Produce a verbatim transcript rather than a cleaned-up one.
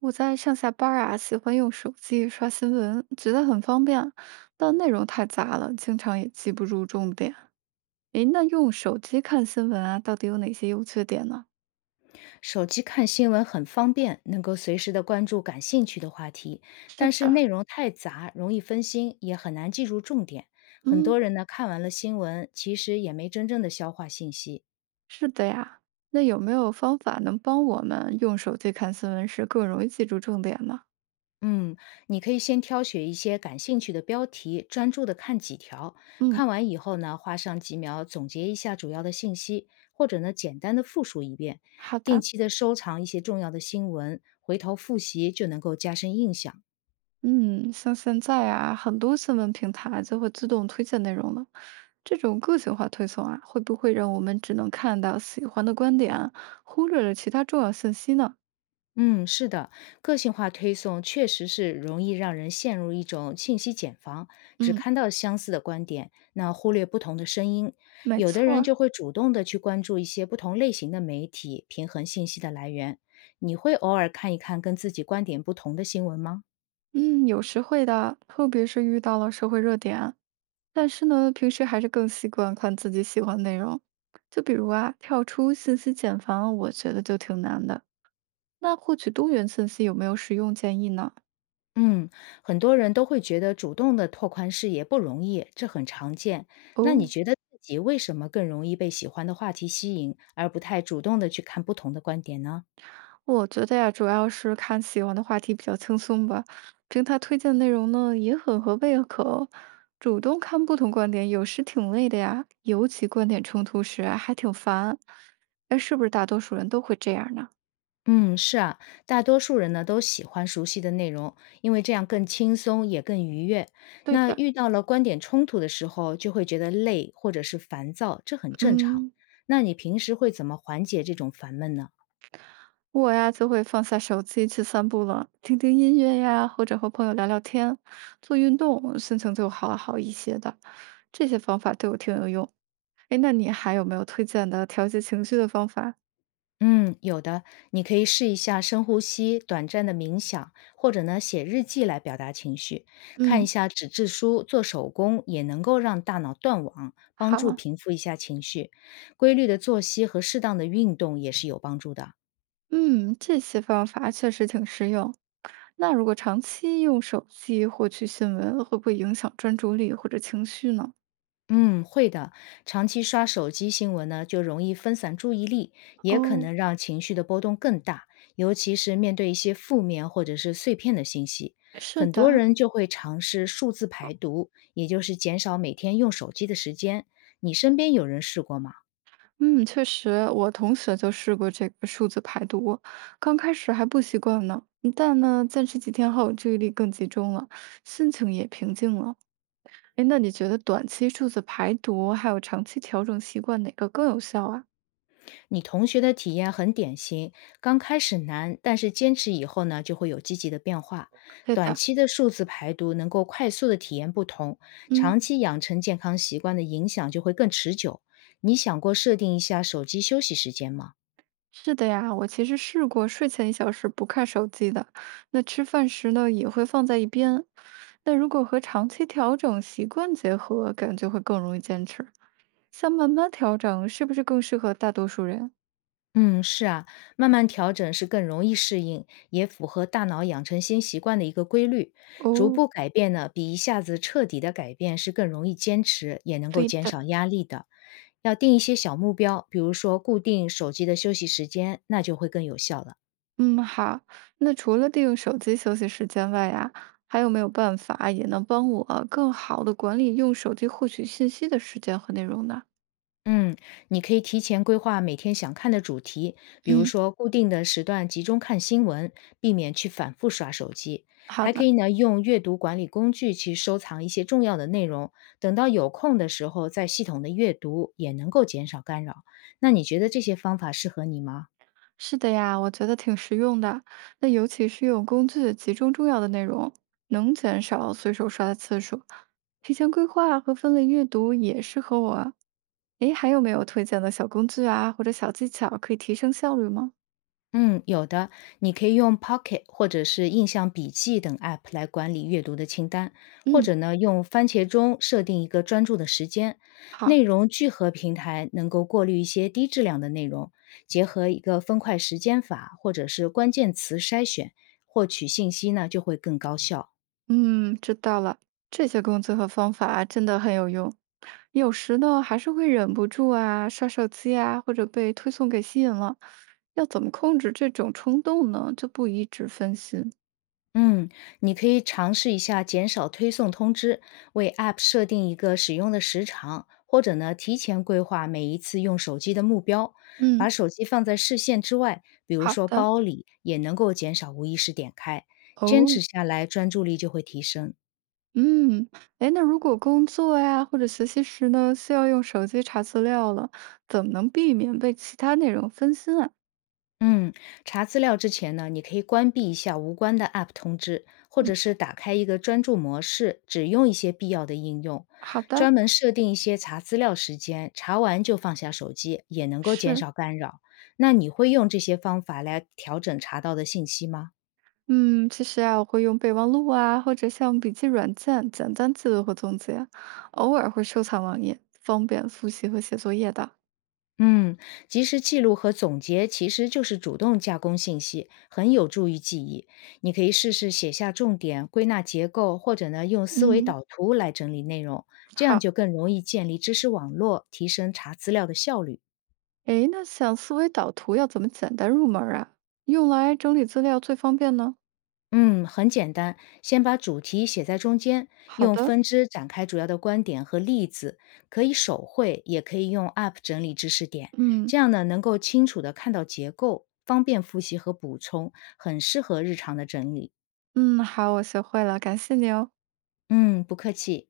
我在上下班儿啊，喜欢用手机刷新闻，觉得很方便，但内容太杂了，经常也记不住重点。诶，那用手机看新闻啊，到底有哪些优缺点呢？手机看新闻很方便，能够随时的关注感兴趣的话题，是但是的。内容太杂，容易分心，也很难记住重点。很嗯，多人呢看完了新闻，其实也没真正的消化信息。是的呀。那有没有方法能帮我们用手机看新闻时更容易记住重点呢？嗯，你可以先挑选一些感兴趣的标题，专注的看几条。嗯，看完以后呢，花上几秒总结一下主要的信息，或者呢简单的复述一遍。好定的。期的收藏一些重要的新闻，回头复习就能够加深印象。嗯，像现在啊，很多新闻平台就会自动推荐内容了。这种个性化推送啊，会不会让我们只能看到喜欢的观点，忽略了其他重要信息呢？嗯，是的，个性化推送确实是容易让人陷入一种信息茧房，只嗯，看到相似的观点，那忽略不同的声音。没有的错人儿。就会主动的去关注一些不同类型的媒体，平衡信息的来源。你会偶尔看一看跟自己观点不同的新闻吗？嗯，有时会的，特别是遇到了社会热点，但是呢，平时还是更习惯看自己喜欢的内容。就比如啊，跳出信息茧房，我觉得就挺难的。那获取多元信息有没有实用建议呢？嗯，很多人都会觉得主动的拓宽视野不容易，这很常见。那你哦，觉得自己为什么更容易被喜欢的话题吸引，而不太主动的去看不同的观点呢？我觉得呀，主要是看喜欢的话题比较轻松吧，平台推荐的内容呢也很合胃口，主动看不同观点有时挺累的呀，尤其观点冲突时啊还挺烦。哎，是不是大多数人都会这样呢？嗯，是啊，大多数人呢都喜欢熟悉的内容，因为这样更轻松也更愉悦。对那的。遇到了观点冲突的时候，就会觉得累或者是烦躁，这很正常。嗯，那你平时会怎么缓解这种烦闷呢？我呀就会放下手机去散步了，听听音乐呀，或者和朋友聊聊天，做运动，心情就好好一些的。这些方法对我挺有用。哎，那你还有没有推荐的调节情绪的方法？嗯，有的，你可以试一下深呼吸、短暂的冥想，或者呢写日记来表达情绪，看一嗯。下纸质书、做手工也能够让大脑断网，帮助好。平复一下情绪。规律的作息和适当的运动也是有帮助的。嗯，这些方法确实挺实用。那如果长期用手机获取新闻，会不会影响专注力或者情绪呢？嗯，会的。长期刷手机新闻呢，就容易分散注意力，也可哦，能让情绪的波动更大，尤其是面对一些负面或者是碎片的信息，是很多的。人就会尝试数字排毒，也就是减少每天用手机的时间。你身边有人试过吗？嗯，确实，我同学就试过这个数字排毒，刚开始还不习惯呢，嗯但呢，坚持几天后，注意力更集中了，心情也平静了。哎，那你觉得短期数字排毒还有长期调整习惯哪个更有效啊？你同学的体验很典型，刚开始难，但是坚持以后呢，就会有积极的变化。对短的。期的数字排毒能够快速的体验不同，嗯。长期养成健康习惯的影响就会更持久。你想过设定一下手机休息时间吗？是的呀，我其实试过睡前一小时不看手机的，那吃饭时呢也会放在一边。那如果和长期调整习惯结合，感觉会更容易坚持。像慢慢调整，是不是更适合大多数人？嗯，是啊，慢慢调整是更容易适应，也符合大脑养成新习惯的一个规律。逐哦，步改变呢，比一下子彻底的改变是更容易坚持，也能够对减的。少压力的。要定一些小目标，比如说固定手机的休息时间，那就会更有效了。嗯，好。那除了利用手机休息时间外呀，还有没有办法也能帮我更好的管理用手机获取信息的时间和内容呢？嗯，你可以提前规划每天想看的主题，比如嗯，说固定的时段集中看新闻，避免去反复刷手机。好还可的。以呢，用阅读管理工具去收藏一些重要的内容，等到有空的时候再系统的阅读，也能够减少干扰。那你觉得这些方法适合你吗？是的呀，我觉得挺实用的。那尤其是用工具集中重要的内容，能减少随手刷的次数。提前规划和分类阅读也适合我啊。诶，还有没有推荐的小工具啊，或者小技巧可以提升效率吗？嗯，有的，你可以用 Pocket 或者是印象笔记等 App 来管理阅读的清单，或嗯，者呢，用番茄钟设定一个专注的时间。好。内容聚合平台能够过滤一些低质量的内容，结合一个分块时间法或者是关键词筛选，获取信息呢就会更高效。嗯，知道了。这些工具和方法真的很有用。有时呢，还是会忍不住啊，刷手机啊，或者被推送给吸引了。要怎么控制这种冲动呢？就不一直分心。嗯，你可以尝试一下减少推送通知，为 App 设定一个使用的时长，或者呢，提前规划每一次用手机的目标，把嗯。手机放在视线之外，比如好说的。包里，也能够减少无意识点开。坚哦。持下来，专注力就会提升。嗯，哎，那如果工作呀或者学习时呢，需要用手机查资料了，怎么能避免被其他内容分心啊？嗯，查资料之前呢，你可以关闭一下无关的 App 通知，或嗯，者是打开一个专注模式，只用一些必要的应用，好的。专门设定一些查资料时间，查完就放下手机，也能够减是。少干扰。那你会用这些方法来调整查到的信息吗？嗯，其实啊，我会用备忘录啊，或者像笔记软件简单记录和总结，偶尔会收藏网页，方便复习和写作业的。嗯，及时记录和总结其实就是主动加工信息，很有助于记忆。你可以试试写下重点、归纳结构，或者呢用思维嗯，导图来整理内容，这样好。就更容易建立知识网络，提升查资料的效率。哎，那想思维导图要怎么简单入门儿啊？用来整理资料最方便呢？嗯，很简单，先把主题写在中间，好用的。分支展开主要的观点和例子，可以手绘，也可以用 App 整理知识点，嗯。这样呢能够清楚的看到结构，方便复习和补充，很适合日常的整理。嗯，好，我学会了，感谢你哦。嗯，不客气。